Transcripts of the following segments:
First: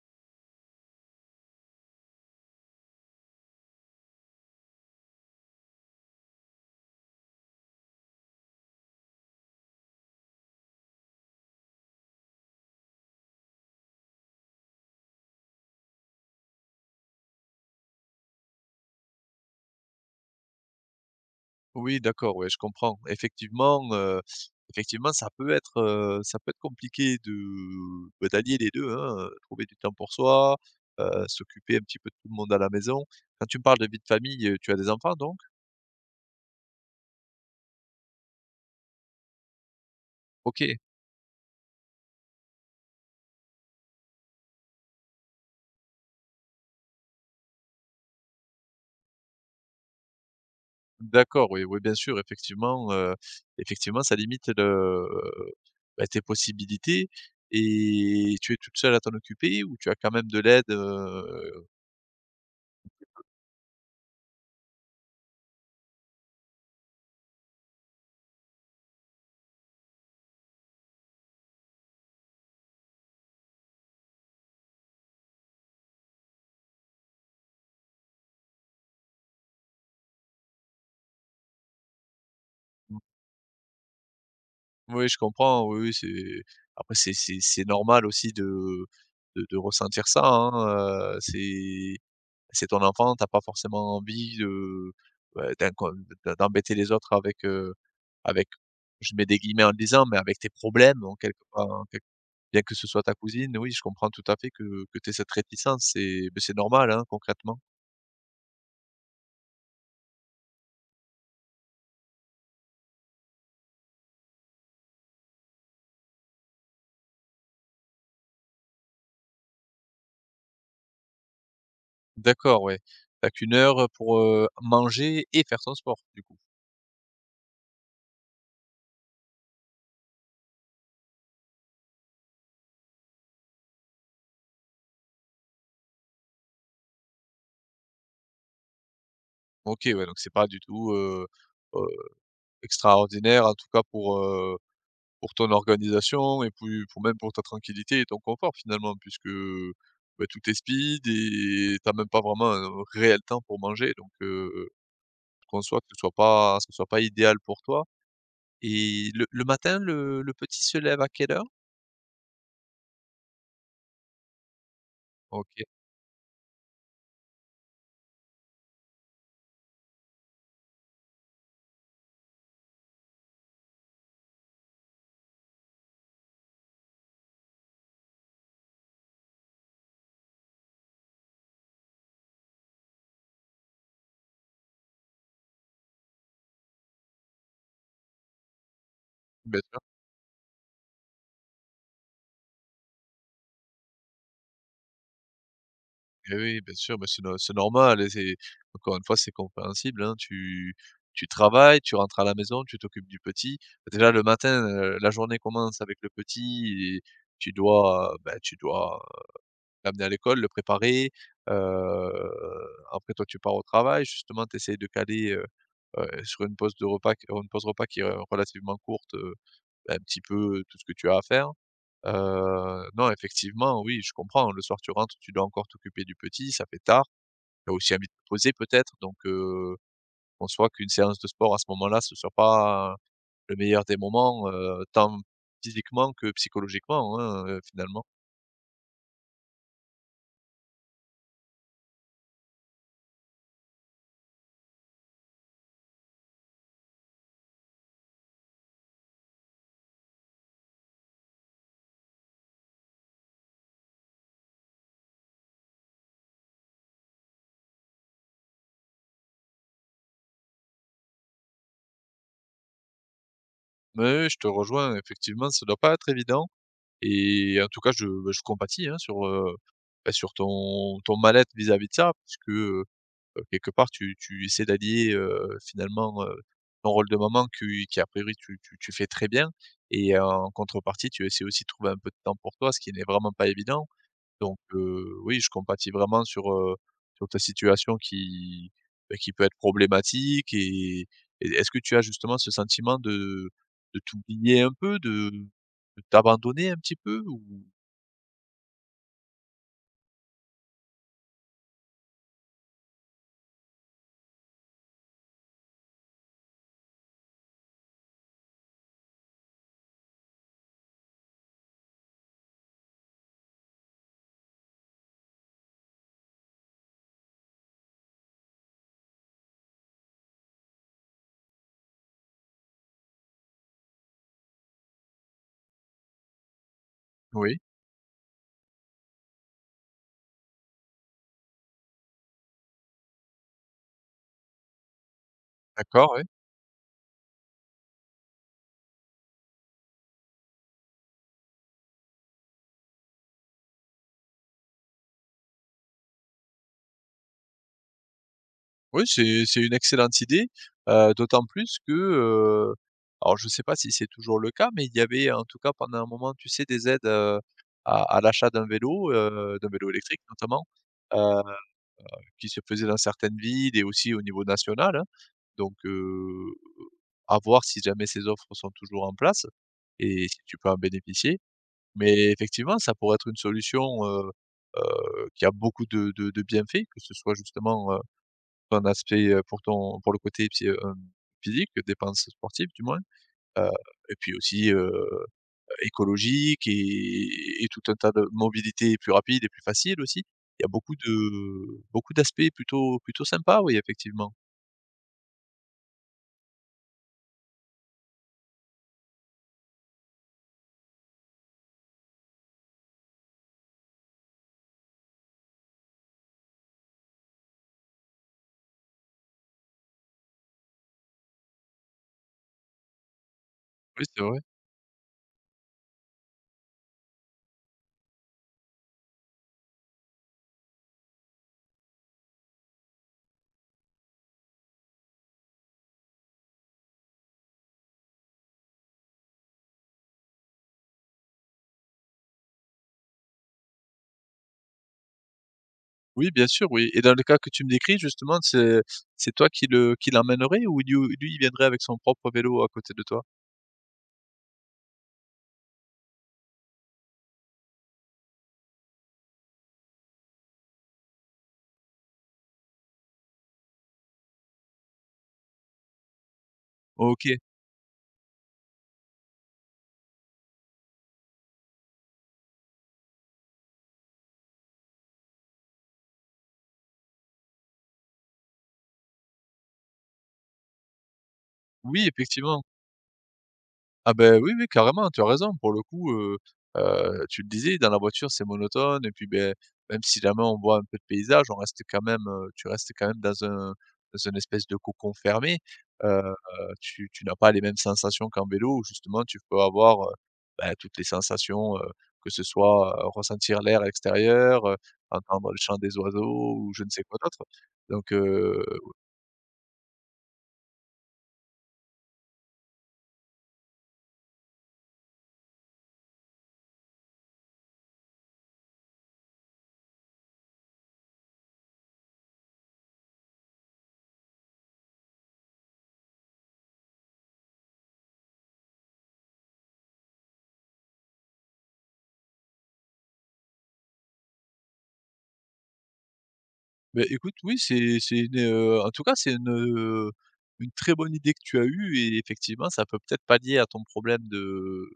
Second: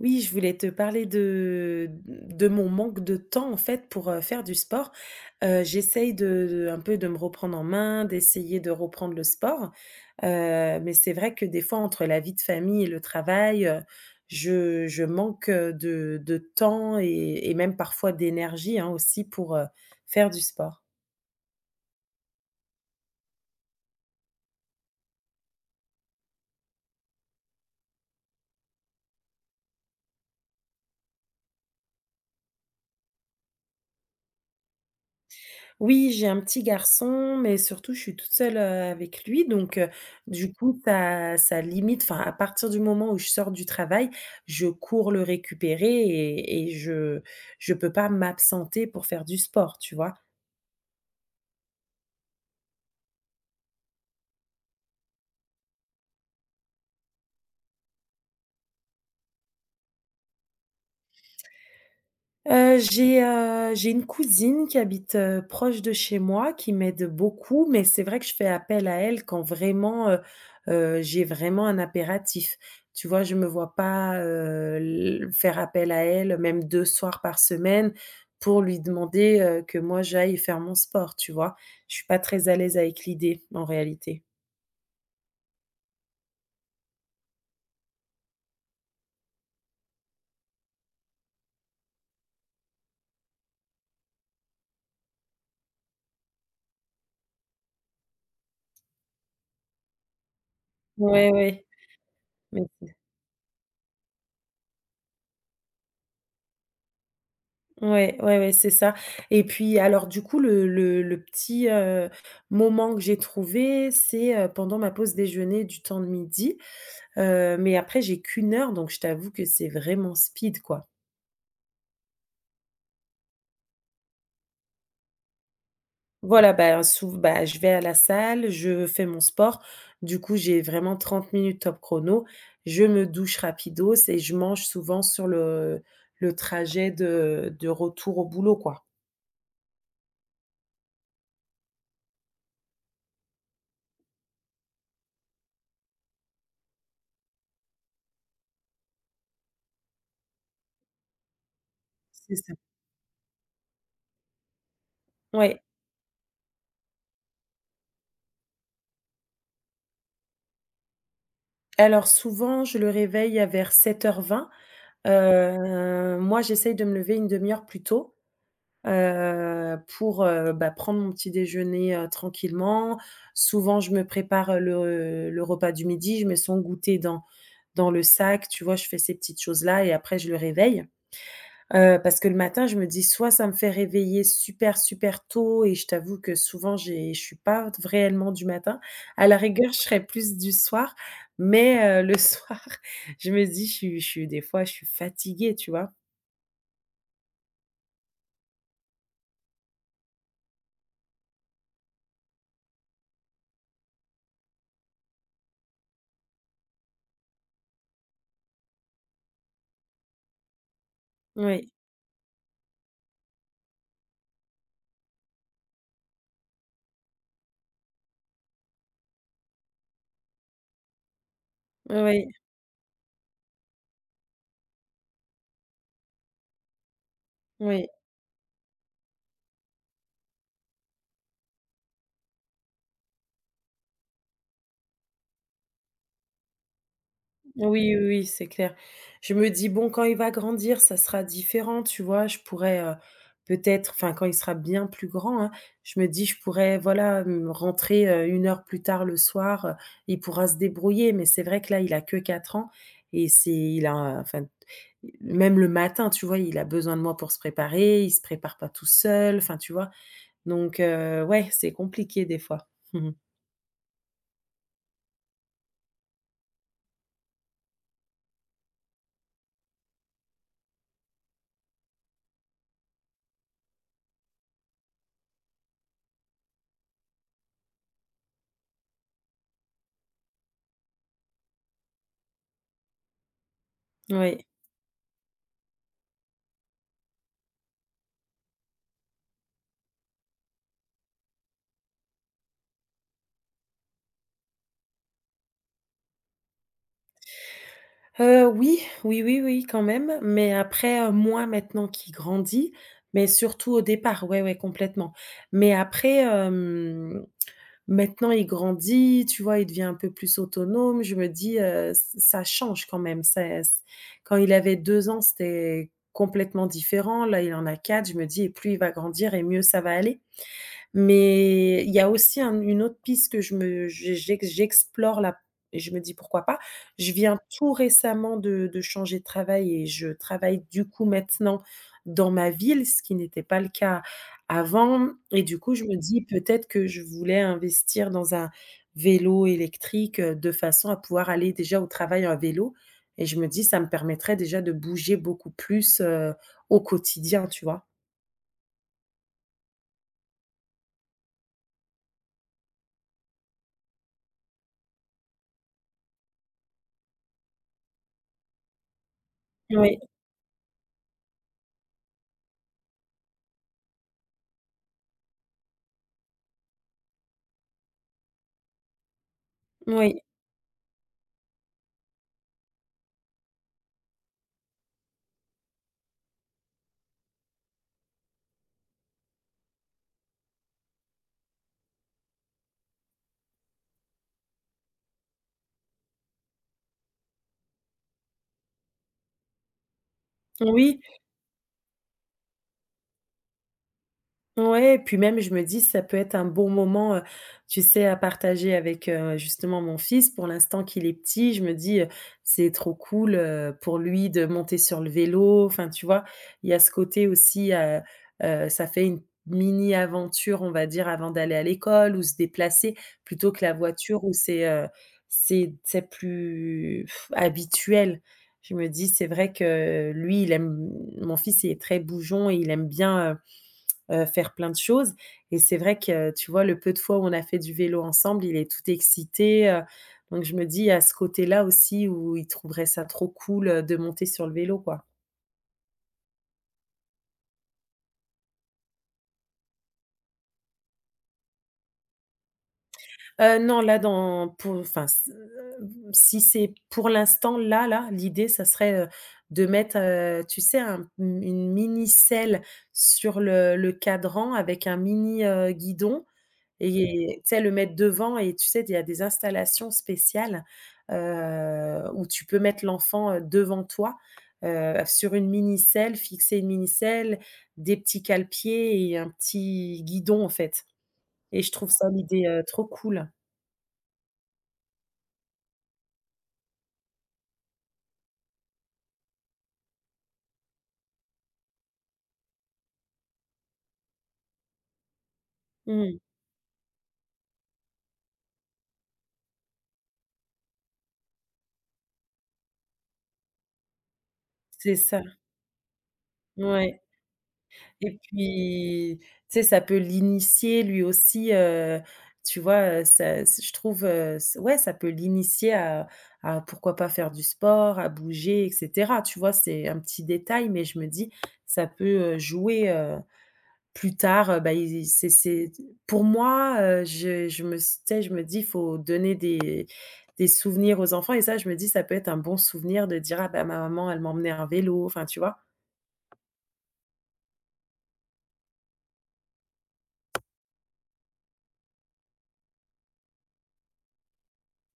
Oui, je voulais te parler de de mon manque de temps, en fait, pour, heu, faire du sport. Heu, j'essaye de de, un peu, de me reprendre en main, d'essayer de reprendre le sport. Heu, mais c'est vrai que des fois entre la vie de famille et le travail, heu, je je manque, heu, de de temps et et même, parfois, d'énergie, hein, aussi pour, heu, faire du sport. Oui d'accord. Ouais, je comprends. Effectivement, heu, effectivement, ça peut être, heu, ça peut être compliqué de, bah, d'allier les 2, hein. Heu, trouver du temps pour soi, heu, s'occuper un petit peu de tout le monde à la maison. Quand tu me parles de vie de famille, heu, tu as des enfants, donc? Oui, j'ai un petit garçon. Mais surtout, je suis toute seule, heu, avec lui, donc heu, du OK. coup, ça ça limite. Enfin, à partir du moment où je sors du travail, je cours le récupérer et et je je peux pas m'absenter pour faire du sport, tu vois. D'accord. Oui, oui, bien sûr. Effectivement, heu, effectivement, ça limite le, bah, tes possibilités et tu es toute seule à t'en occuper ou tu as quand même de l'aide heu? Heu, j'ai, heu, j'ai une cousine qui habite, heu, proche de chez moi, qui m'aide beaucoup, mais c'est vrai que je fais appel à elle quand, vraiment, heu heu, j'ai vraiment un impératif. Tu vois, je me vois pas, heu, l faire appel à elle, même 2 soirs par semaine, pour lui demander, heu, que moi j'aille faire mon sport, tu vois. Je suis pas très à l'aise Mmh. avec l'idée, en réalité. Oui, je comprends. Oui, oui, c'est après, c'est c'est c'est normal aussi de de de ressentir ça, hein. Heu, c'est c'est ton enfant. Tu as pas forcément envie, heu, bah, d'incon de d'embêter les autres avec, heu, avec je mets des guillemets en le disant mais avec tes problèmes en Ouais, quelque ouais. enfin, en quelque bien Ouais, que ce c'est soit ta cousine, oui, je comprends tout à fait que que tu aies cette réticence et bah, c'est normal, hein, concrètement. Ouais, ouais, ouais, c'est ça. Et puis, alors du coup, le le le petit, heu, moment que j'ai trouvé, c'est, heu, pendant ma pause déjeuner, du temps de midi. Heu, mais après, j'ai qu'1 donc, je t'avoue que c'est vraiment speed, quoi. D'accord, ouais. Tu as qu'une heure, heu, pour, heu, manger et faire ton sport, du coup? Voilà, bah, hein, souv bah, je vais à la salle, je fais mon sport. Du coup, j'ai vraiment 30 top chrono. Je me douche rapidos et je mange souvent sur le le trajet de de retour au boulot, quoi. OK. Ouais, donc c'est pas du tout, heu heu, extraordinaire, en tout cas pour, heu, pour ton organisation et puis, pour même pour ta tranquillité et ton confort finalement, puisque, bah, tout est speed et tu as même pas C'est vraiment ça. un réel temps pour manger. Donc heu, je Ouais. conçois que ce soit pas ce soit pas idéal pour toi. Et le le matin, le le petit se lève à quelle heure? Alors, souvent, je le réveille à vers 7h20. OK. Heu, moi, j'essaye de me lever 1/2 heure plus tôt, heu, pour, heu, bah, prendre mon petit déjeuner, heu, tranquillement. Souvent, je me prépare le le repas du midi. Je mets son goûter dans dans le sac, tu vois. Je fais ces petites choses là et après je le réveille. Heu, parce que le matin, je me dis: «Soit ça me fait réveiller super, super tôt» et je t'avoue que, souvent j'ai je suis pas te v réellement du matin, à la Bien rigueur sûr. je serai plus du soir mais, heu, le soir je me dis: «Je suis je suis, des fois, je suis fatiguée, tu vois». Hé oui, bien sûr. Mais c'est no c'est normal, hein et c'est encore une fois, c'est compréhensible, hein. Tu tu travailles, tu rentres à la maison, tu t'occupes du petit. Bah, déjà, le matin, heu, la journée commence avec le petit et tu dois, bah, tu dois, heu, l'amener à l'école, le préparer, Oui. heu, après, toi, tu pars au travail. Justement, tu essaies de caler, heu heu, sur une pause de repas q une pause repas qui est relativement courte, heu, un petit peu tout ce que tu as à faire. Oui. Heu, non, effectivement, oui, je comprends. Le soir, tu rentres, tu dois encore t'occuper du petit, ça fait tard. Tu as Oui. aussi envie de te poser, peut-être. Donc heu, conçoit qu'une séance de sport, à ce moment là, ce soit pas, le meilleur des moments, heu, tant physiquement que psychologiquement, hein, heu, Oui oui finalement. oui, c'est clair. Je me dis: «Bon quand il va grandir ça sera différent, tu vois». Je pourrais, heu, peut-être enfin, quand il sera bien plus grand, hein. Je me dis: «Je pourrais, voilà m rentrer, heu, 1 plus tard le soir, heu. Il pourra se débrouiller». Mais c'est vrai que là, il a que 4 ans et c'est il a enfin mmh, même le matin, tu vois, il a besoin de moi pour se préparer. Il se prépare pas tout seul, enfin, tu vois. Donc, heu, ouais, c'est compliqué, des fois. Ouais, ouais, je te rejoins. Effectivement, ça doit pas être évident et en tout cas, je, bah, je compatis hein, sur, heu, bah, sur ton ton mal-être vis-à-vis de ça, puisque, heu heu, quelque part, tu tu essaies d'allier, heu, finalement, heu, ton rôle de maman que y qu'à priori tu tu tu fais très bien et en contrepartie, tu essaies aussi de trouver un peu de temps pour toi, ce qui n'est vraiment pas évident. Oui. Donc heu, oui, je compatis vraiment sur, heu, sur ta situation qui, bah, qui peut être problématique. Et et est-ce que tu as justement ce sentiment de de t'oublier un peu? De de t'abandonner un petit peu, ou? Heu, oui, oui, oui, oui, quand même. Mais après, heu, moins maintenant qu'il grandit, mais surtout au départ. Ouais, ouais complètement. Mais après, hem, maintenant, il grandit, tu vois, il devient un peu plus autonome. Je me dis: «Heu ce ça change quand même. C'est quand il avait 2 ans, c'était complètement différent. Là il en a 4. Je me dis: «Plus il va grandir et mieux ça va aller», mais il y a aussi un une autre piste que je me je j'ex j'explore, là et je me dis: «Pourquoi pas?». Je viens Oui. tout récemment de de changer de travail et je travaille, du coup, maintenant dans ma ville, ce qui n'était pas le cas avant. Et du coup, je me D'accord, dis: ouais. «Peut-être que je voulais investir dans un vélo électrique, heu, de façon à pouvoir aller, déjà, au travail à vélo». Et je me dis: «Ça me permettrait déjà de bouger beaucoup plus, heu, au quotidien», tu vois. Oui c'est c'est une excellente idée. Heu, d'autant plus que, heu alors, je sais pas si c'est toujours le cas mais il y avait, en tout cas, pendant un moment, tu sais, des aides, heu, à à l'achat d'un vélo, heu, d'un vélo Oui. électrique notamment, heu heu, qui se faisait dans certaines villes et aussi au niveau national, hein. Donc, heu, à voir si jamais ces offres sont toujours en place Mmh, oui. et si tu peux en bénéficier. Mais, effectivement, ça pourrait être une solution, heu heu, qui a beaucoup de de de bienfaits, que ce soit justement, heu, un aspect, heu, pour ton pour le côté psy heu, physique, dépense sportive du moins, heu et puis aussi, heu heu, écologique et et tout un tas de mobilités plus rapides et plus faciles aussi. Il y a beaucoup Oui. de beaucoup d'aspects plutôt plutôt sympa. Oui, effectivement. Ouais. Et puis même, je me dis: «Ça peut être un bon moment», heu, tu sais, à partager avec, heu, justement, mon fils, pour l'instant qu'il est petit. Je me dis: «Heu, c'est trop cool», heu, pour lui de monter sur le vélo. Enfin, tu vois, il y a ce côté aussi, heu heu, ça fait une mini-aventure, on va dire, avant d'aller à l'école, où se déplacer, plutôt que la Oui, c'est voiture, où vrai. c'est, heu, c'est c'est plus habituel. Je me dis, c'est vrai que lui, il aime mon fils, il est très bougeon et il aime bien, heu heu, faire plein de choses. Et c'est vrai que, tu vois, le peu de fois où on a fait du vélo ensemble, il est tout excité, heu. Donc, je me dis, il y a ce côté-là aussi, où il trouverait ça trop cool, heu, de monter sur le vélo, quoi. Oui bien sûr oui et dans le cas que tu me décris justement c'est c'est toi qui le qui l'emmènerais ou il y ou lui il viendrait avec son propre vélo à côté de toi? Heu, non là dans pour fin s heu, si c'est pour l'instant là là l'idée ça serait, heu, de mettre, heu, tu sais un une une mini selle sur le le cadran avec un mini, heu, guidon OK. et tu sais le mettre devant et tu sais d il y a des installations spéciales, heu, où tu peux mettre l'enfant, heu, devant toi, heu, sur une mini selle, fixer une mini selle, des petits cale-pieds et un petit guidon en fait et je trouve Oui ça, l'idée, heu, effectivement. trop cool. Ah beh, oui oui carrément, hein, tu as raison pour le coup heu, heu, tu le disais dans la voiture c'est monotone et puis, beh, même si la main on voit un peu de paysages on reste quand même, heu tu restes quand même dans un dans un espèce de cocon fermé. Mmh. Heu, tu tu n'as pas les mêmes sensations qu'en vélo où justement tu peux avoir, heu, beh, toutes les sensations, heu, que ce soit, heu, ressentir l'air extérieur, heu, C'est ça. entendre le chant des oiseaux ou je ne Ouais. sais quoi d'autre. Donc, Et heu, au puis tu sais ça peut l'initier lui aussi, heu, tu vois? Heu, ça s je trouve, heu, s ouais ça peut l'initier à à pourquoi pas faire du sport, à bouger et cetera tu vois? C'est un petit détail mais je me dis: «Ça peut, heu, jouer, heu, plus tard», heu, beh, il il c'est c'est t pour moi, heu, je je me s tu sais je me dis: «Faut donner des des souvenirs aux enfants» et ça je me dis: «Ça peut être un bon souvenir de dire: "Ah ben ma maman elle m'emmenait à vélo"», enfin tu vois. Beh, écoute oui c'est c'est une, heu en tout cas c'est une, heu, une très bonne idée que tu as eue et effectivement ça peut peut-être palier à ton problème de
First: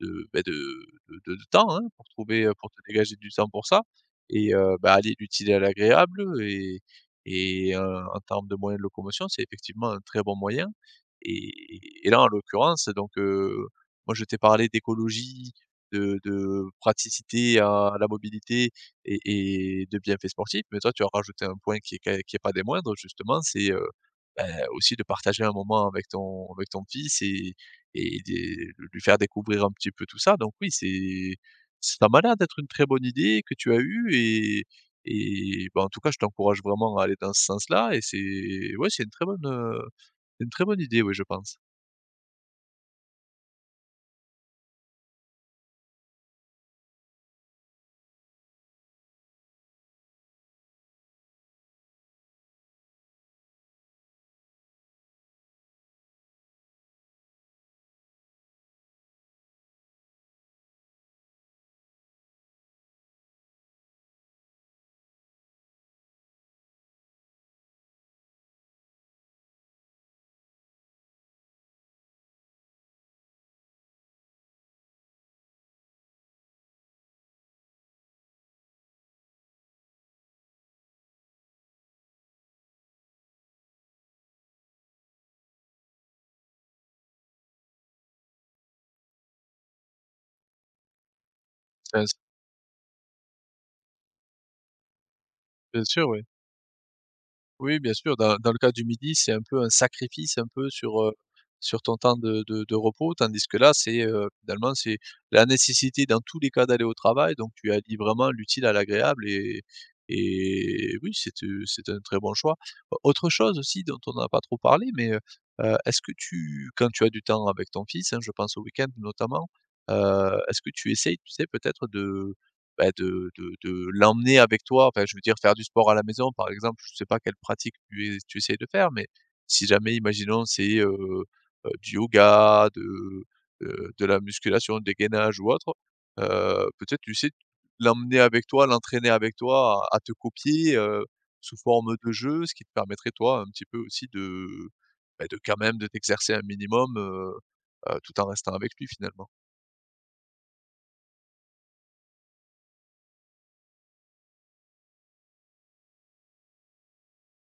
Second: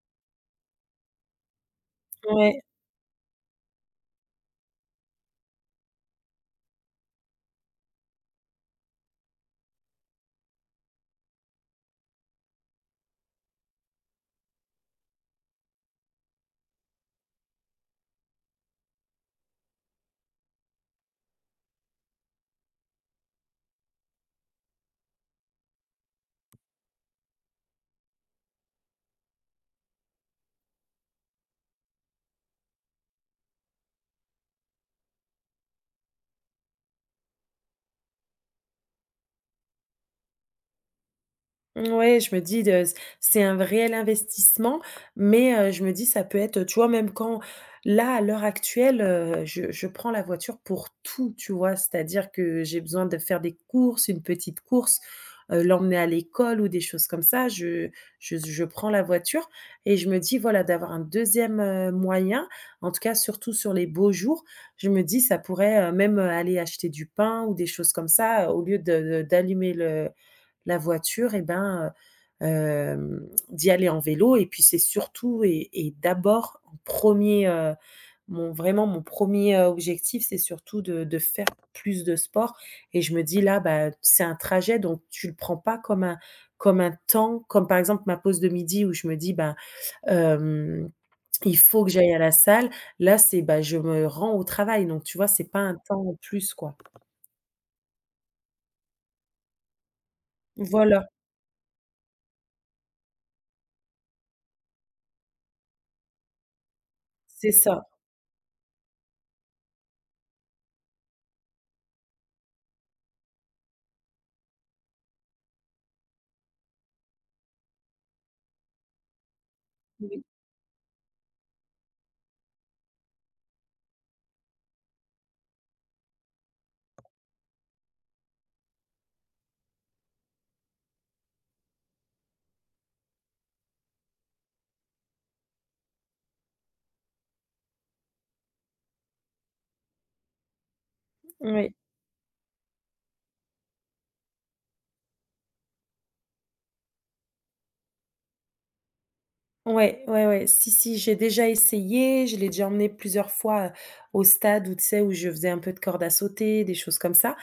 de, beh, de de de de temps, hein. Pour trouver, heu Ouais. pour te dégager du temps pour ça et heu, ben allier l'utile à l'agréable et et heu, en termes de moyens de locomotion c'est effectivement un très bon moyen et et et là en l'occurrence donc, heu, moi je t'ai parlé d'écologie, de de praticité à la mobilité et et de bienfaits sportifs. Mais toi tu as rajouté un point qui est quand qui est pas des moindres justement c'est, heu, beh aussi de partager un moment avec ton avec ton fils et et de lui faire découvrir un petit peu tout ça. Donc oui c'est ça m'a l'air d'être une très bonne idée que tu as eue et et ben en tout cas je t'encourage vraiment à aller dans ce sens-là et c'est ouais c'est une très bonne, heu, une très bonne idée oui je pense. Ouais je me dis de s c'est un v réel investissement mais, heu, je me dis: «Ça peut être heu» tu vois même quand là à l'heure actuelle, heu, je je prends la voiture pour tout tu vois? C'est à dire que j'ai besoin de faire des courses, une petite course, heu, l'emmener à l'école ou des choses comme ça, je je z je prends la voiture et je me dis, voilà d'avoir un 2e, heu, moyen en tout cas, surtout sur les beaux jours, je me dis: «Ça pourrait, heu, même, heu, aller acheter du pain ou des choses comme ça, au lieu de d'allumer le la voiture et ben, heu, hem, d'y aller en vélo» et puis c'est surtout et et d'abord en 1er, heu, mon vraiment mon 1er objectif c'est surtout de de faire plus de sport et je me dis: «Là beh, c'est un trajet, donc tu le prends pas comme un comme un temps», comme par exemple ma pause de midi où je me dis: «Ben, hem, il faut que j'aille [unintelligible] à la salle». Là c'est, bah je me rends au travail, donc tu vois c'est pas un Bien temps sûr, en oui. plus quoi. Oui bien sûr, dans dans le cas du midi, c'est un peu un sacrifice un peu, sur, Voilà. heu, sur ton temps de de de repos, tandis que là, c'est, heu, finalement, c'est la nécessité dans tous les cas d'aller au travail. C'est Donc tu ça. allies vraiment l'utile à l'agréable et et oui c'est, heu, c'est un très bon choix. Au autre chose aussi dont on a pas trop parlé mais, heu, heu, est-ce que tu quand tu as du temps avec ton fils, hein, je pense au week-end notamment. Heu, Oui. est-ce que tu essaies, tu sais peut-être de, bah, de de de l'emmener avec toi? Enfin je veux dire faire du sport à la maison par exemple. Je sais pas quelle pratique tu es tu essaies de faire, mais si jamais imaginons c'est, heu, heu, du yoga, de, heu, de la musculation, des gainages ou autres, heu, peut-être tu sais l'emmener avec toi, l'entraîner avec toi à à te copier, heu, sous Oui. forme de jeu, ce qui te permettrait toi un petit peu aussi de, beh, de quand même de t'exercer un minimum, heu, heu, tout en restant avec lui finalement. Ouais ouais ouais, si si j'ai déjà essayé. Je l'ai déjà emmené plusieurs fois, heu, au stade où tu sais où je faisais un peu de corde à sauter, des choses comme ça,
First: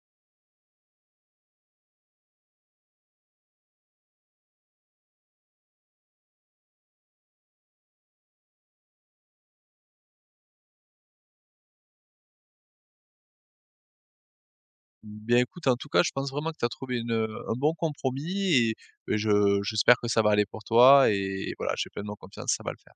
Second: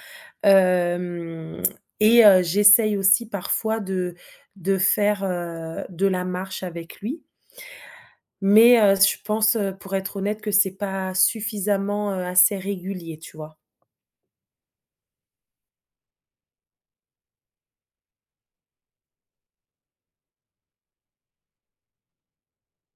hem et heu, j'essaye aussi parfois de de faire, heu, de la marche avec lui. Mais, heu, je pense, heu, pour être honnête que c'est pas suffisamment, heu, assez régulier tu vois? Bien écoute en tout cas je pense vraiment que tu as trouvé une, heu, un bon compromis et bah, je j'espère que ça va aller pour toi et voilà j'ai pleinement confiance, ça va le faire.